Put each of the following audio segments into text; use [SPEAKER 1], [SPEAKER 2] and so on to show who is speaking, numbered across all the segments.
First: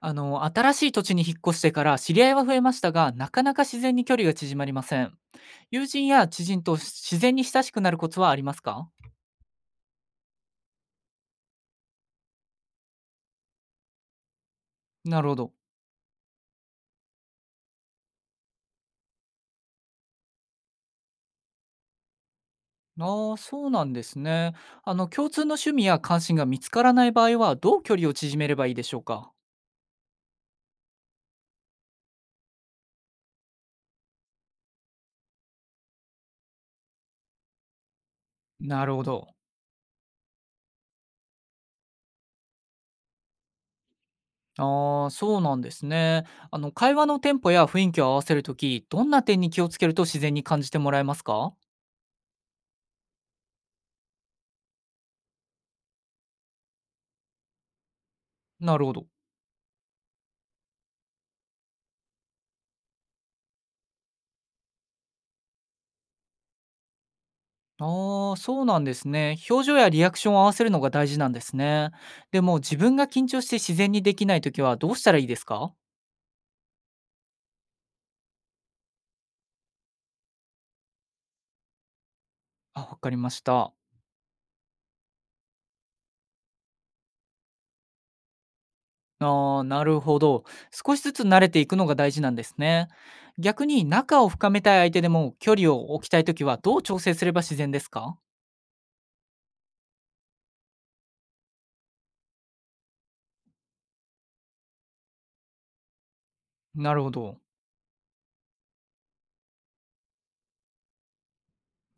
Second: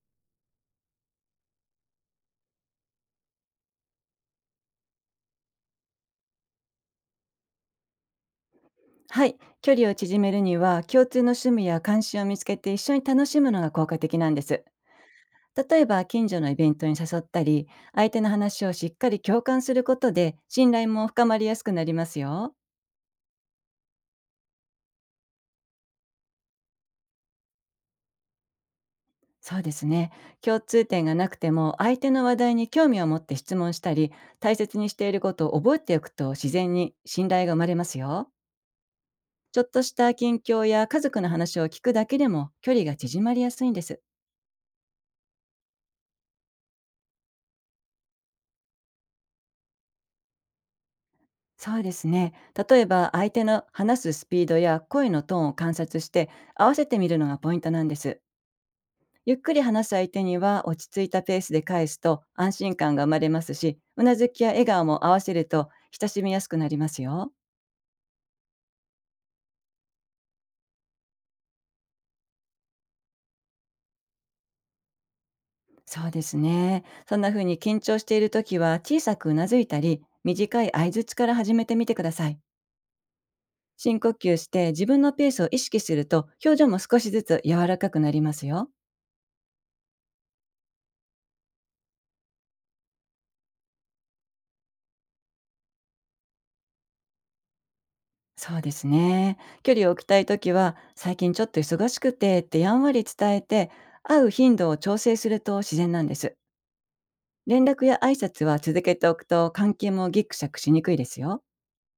[SPEAKER 1] 新しい土地に引っ越してから知り合いは増えましたが、なかなか自然に距離が縮まりません。友人や知人と自然に親しくなるコツはありますか？
[SPEAKER 2] はい、距離を縮めるには共通の趣味や関心を見つけて一緒に楽しむのが効果的なんです。
[SPEAKER 1] なるほど。
[SPEAKER 2] 例えば近所のイベントに誘ったり、相手の話をしっかり共感することで信頼も深まりやすくなりますよ。
[SPEAKER 1] ああ、そうなんですね。共通の趣味や関心が見つからない場合は、どう距離を縮めればいいでしょうか？
[SPEAKER 2] そうですね、共通点がなくても相手の話題に興味を持って質問したり、大切にしていることを覚えておくと自然に信頼が生まれますよ。
[SPEAKER 1] なるほど。
[SPEAKER 2] ちょっとした近況や家族の話を聞くだけでも距離が縮まりやすいんです。
[SPEAKER 1] ああ、そうなんですね。会話のテンポや雰囲気を合わせるとき、どんな点に気をつけると自然に感じてもらえますか？
[SPEAKER 2] そうですね。例えば相手の話すスピードや声のトーンを観察して、合わせてみるのがポイントなんです。
[SPEAKER 1] なるほど。
[SPEAKER 2] ゆっくり話す相手には落ち着いたペースで返すと安心感が生まれますし、うなずきや笑顔も合わせると親しみやすくなりますよ。
[SPEAKER 1] ああ、そうなんですね。表情やリアクションを合わせるのが大事なんですね。でも自分が緊張して自然にできないときはどうしたらいいですか？
[SPEAKER 2] そうですね。そんな風に緊張している時は、小さくうなずいたり、短い相槌から始めてみてください。
[SPEAKER 1] あ、わかりました。
[SPEAKER 2] 深呼吸して自分のペースを意識すると、表情も少しずつ柔らかくなりますよ。
[SPEAKER 1] ああ、なるほど。少しずつ慣れていくのが大事なんですね。逆に仲を深めたい相手でも距離を置きたいときはどう調整すれば自然ですか？
[SPEAKER 2] そうですね。距離を置きたいときは、最近ちょっと忙しくてってやんわり伝えて、会う頻度を調整すると自然なんです。
[SPEAKER 1] なるほど。
[SPEAKER 2] 連絡や挨拶は続けておくと、関係もギクシャクしにくいですよ。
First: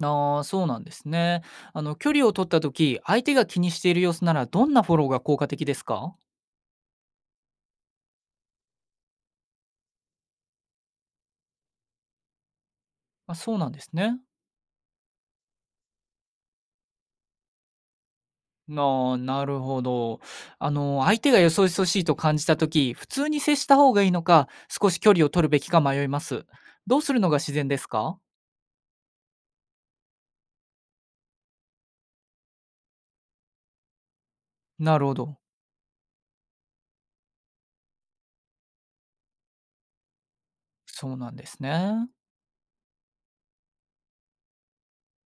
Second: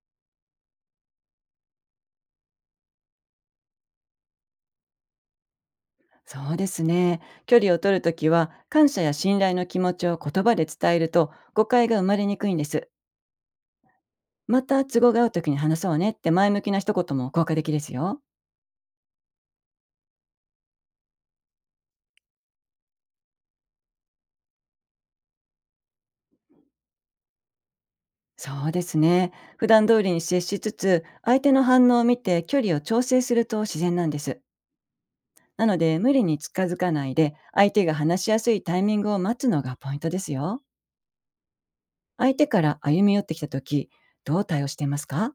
[SPEAKER 1] ああ、そうなんですね。距離を取ったとき、相手が気にしている様子ならどんなフォローが効果的ですか？
[SPEAKER 2] そうですね。距離を取るときは、感謝や信頼の気持ちを言葉で伝えると誤解が生まれにくいんです。
[SPEAKER 1] あ、そうなんですね。
[SPEAKER 2] また都合が合うときに話そうねって前向きな一言も効果的ですよ。
[SPEAKER 1] なるほど。相手がよそよそしいと感じた時、普通に接した方がいいのか、少し距離を取るべきか迷います。どうするのが自然ですか？
[SPEAKER 2] そうですね。普段通りに接しつつ、相手の反応を見て距離を調整すると自然なんです。
[SPEAKER 1] なるほど。
[SPEAKER 2] なので、無理に近づかないで、相手が話しやすいタイミングを待つのがポイントですよ。
[SPEAKER 1] そうなんですね。
[SPEAKER 2] 相手から歩み寄ってきたとき、どう対応していますか？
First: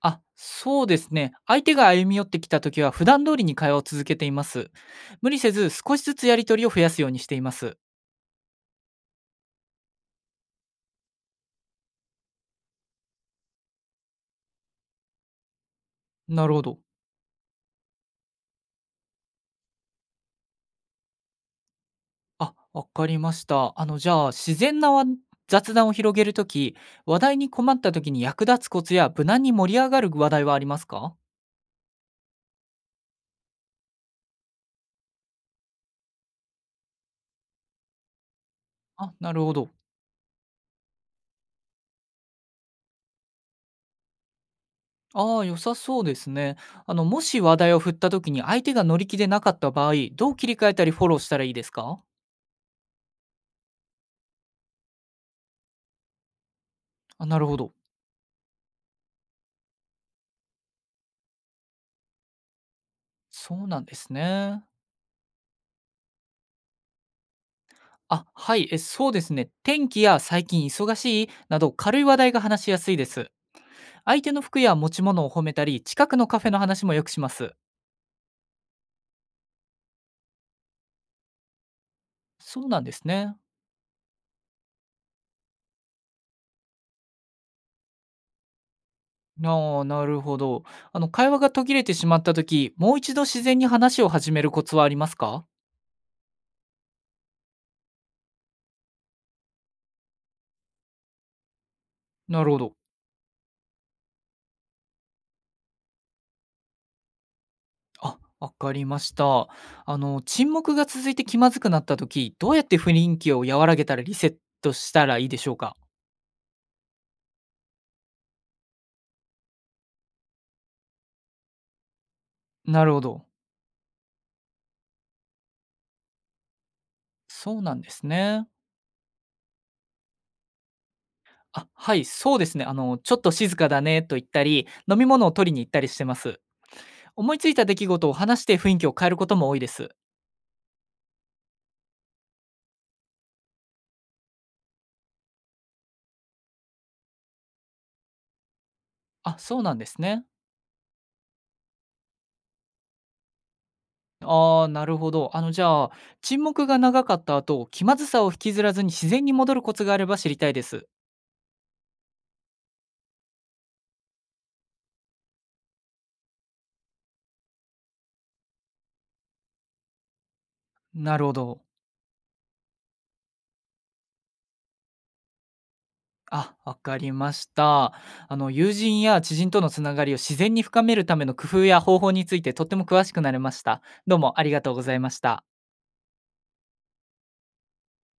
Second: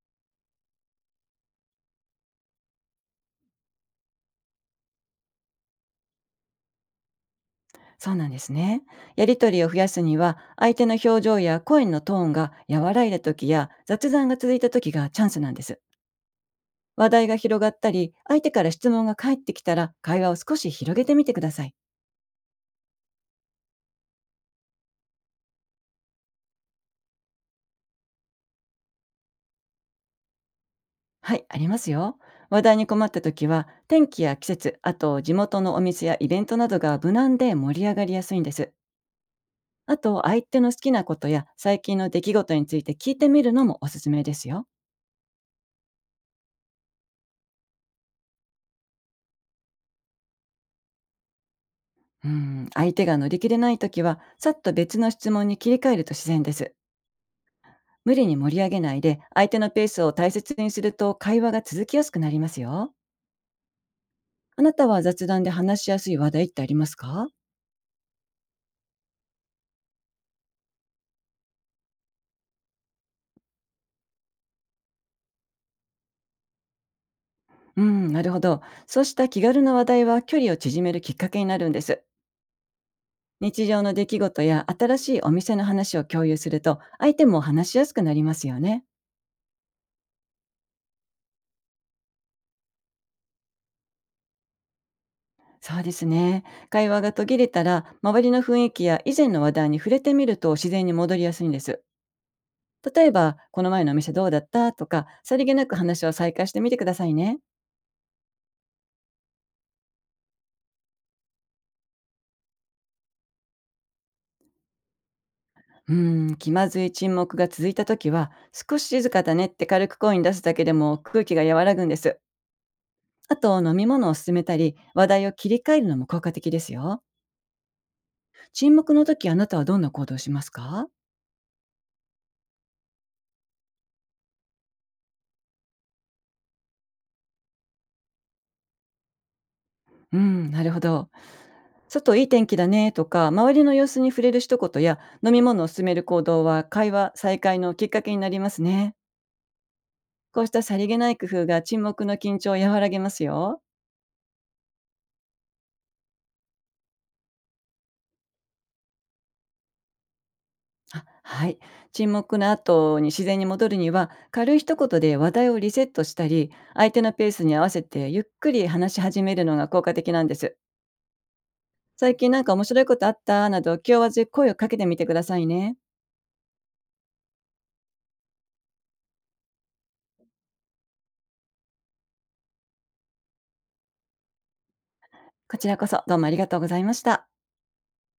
[SPEAKER 1] あ、そうですね。相手が歩み寄ってきた時は、普段通りに会話を続けています。無理せず、少しずつやり取りを増やすようにしています。
[SPEAKER 2] そうなんですね。やりとりを増やすには、相手の表情や声のトーンが和らいだときや、雑談が続いたときがチャンスなんです。
[SPEAKER 1] なるほど。
[SPEAKER 2] 話題が広がったり、相手から質問が返ってきたら、会話を少し広げてみてください。
[SPEAKER 1] あ、わかりました。あの、じゃあ、自然なわ雑談を広げるとき、話題に困ったときに役立つコツや無難に盛り上がる話題はありますか？
[SPEAKER 2] はい、ありますよ。話題に困ったときは、天気や季節、あと地元のお店やイベントなどが無難で盛り上がりやすいんです。
[SPEAKER 1] あ、なるほど。
[SPEAKER 2] あと、相手の好きなことや最近の出来事について聞いてみるのもおすすめですよ。
[SPEAKER 1] ああ、良さそうですね。もし話題を振った時に相手が乗り気でなかった場合、どう切り替えたりフォローしたらいいですか？
[SPEAKER 2] うん、相手が乗り切れないときは、さっと別の質問に切り替えると自然です。
[SPEAKER 1] あ、なるほど。
[SPEAKER 2] 無理に盛り上げないで、相手のペースを大切にすると会話が続きやすくなりますよ。
[SPEAKER 1] そうなんですね。
[SPEAKER 2] あなたは雑談で話しやすい話題ってありますか？
[SPEAKER 1] あ、はい、そうですね。天気や最近忙しいなど軽い話題が話しやすいです。相手の服や持ち物を褒めたり、近くのカフェの話もよくします。
[SPEAKER 2] うん、なるほど。そうした気軽な話題は距離を縮めるきっかけになるんです。
[SPEAKER 1] そうなんですね。
[SPEAKER 2] 日常の出来事や新しいお店の話を共有すると、相手も話しやすくなりますよね。
[SPEAKER 1] ああ、なるほど。会話が途切れてしまった時、もう一度自然に話を始めるコツはありますか？
[SPEAKER 2] そうですね。会話が途切れたら、周りの雰囲気や以前の話題に触れてみると自然に戻りやすいんです。
[SPEAKER 1] なるほど。
[SPEAKER 2] 例えば、この前のお店どうだったとか、さりげなく話を再開してみてくださいね。
[SPEAKER 1] あ、わかりました。沈黙が続いて気まずくなった時、どうやって雰囲気を和らげたらリセットしたらいいでしょうか？
[SPEAKER 2] 気まずい沈黙が続いた時は、少し静かだねって軽く声に出すだけでも空気が和らぐんです。
[SPEAKER 1] なるほど。
[SPEAKER 2] あと、飲み物を勧めたり、話題を切り替えるのも効果的ですよ。
[SPEAKER 1] そうなんですね。
[SPEAKER 2] 沈黙の時、あなたはどんな行動をしますか？
[SPEAKER 1] あ、はい、そうですね。ちょっと静かだねと言ったり、飲み物を取りに行ったりしてます。思いついた出来事を話して雰囲気を変えることも多いです。
[SPEAKER 2] うん、なるほど。外いい天気だねとか、周りの様子に触れる一言や、飲み物を勧める行動は会話再開のきっかけになりますね。
[SPEAKER 1] あ、そうなんですね。
[SPEAKER 2] こうしたさりげない工夫が沈黙の緊張を和らげますよ。
[SPEAKER 1] ああ、なるほど。あの、じゃあ、沈黙が長かった後、気まずさを引きずらずに自然に戻るコツがあれば知りたいです。
[SPEAKER 2] あ、はい。沈黙の後に自然に戻るには、軽い一言で話題をリセットしたり、相手のペースに合わせてゆっくり話し始めるのが効果的なんです。
[SPEAKER 1] なるほど。
[SPEAKER 2] 最近なんか面白いことあったなど、気負わず声をかけてみてくださいね。
[SPEAKER 1] あ、わかりました。友人や知人とのつながりを自然に深めるための工夫や方法についてとっても詳しくなれました。どうもありがとうございました。
[SPEAKER 2] こちらこそどうもありがとうございました。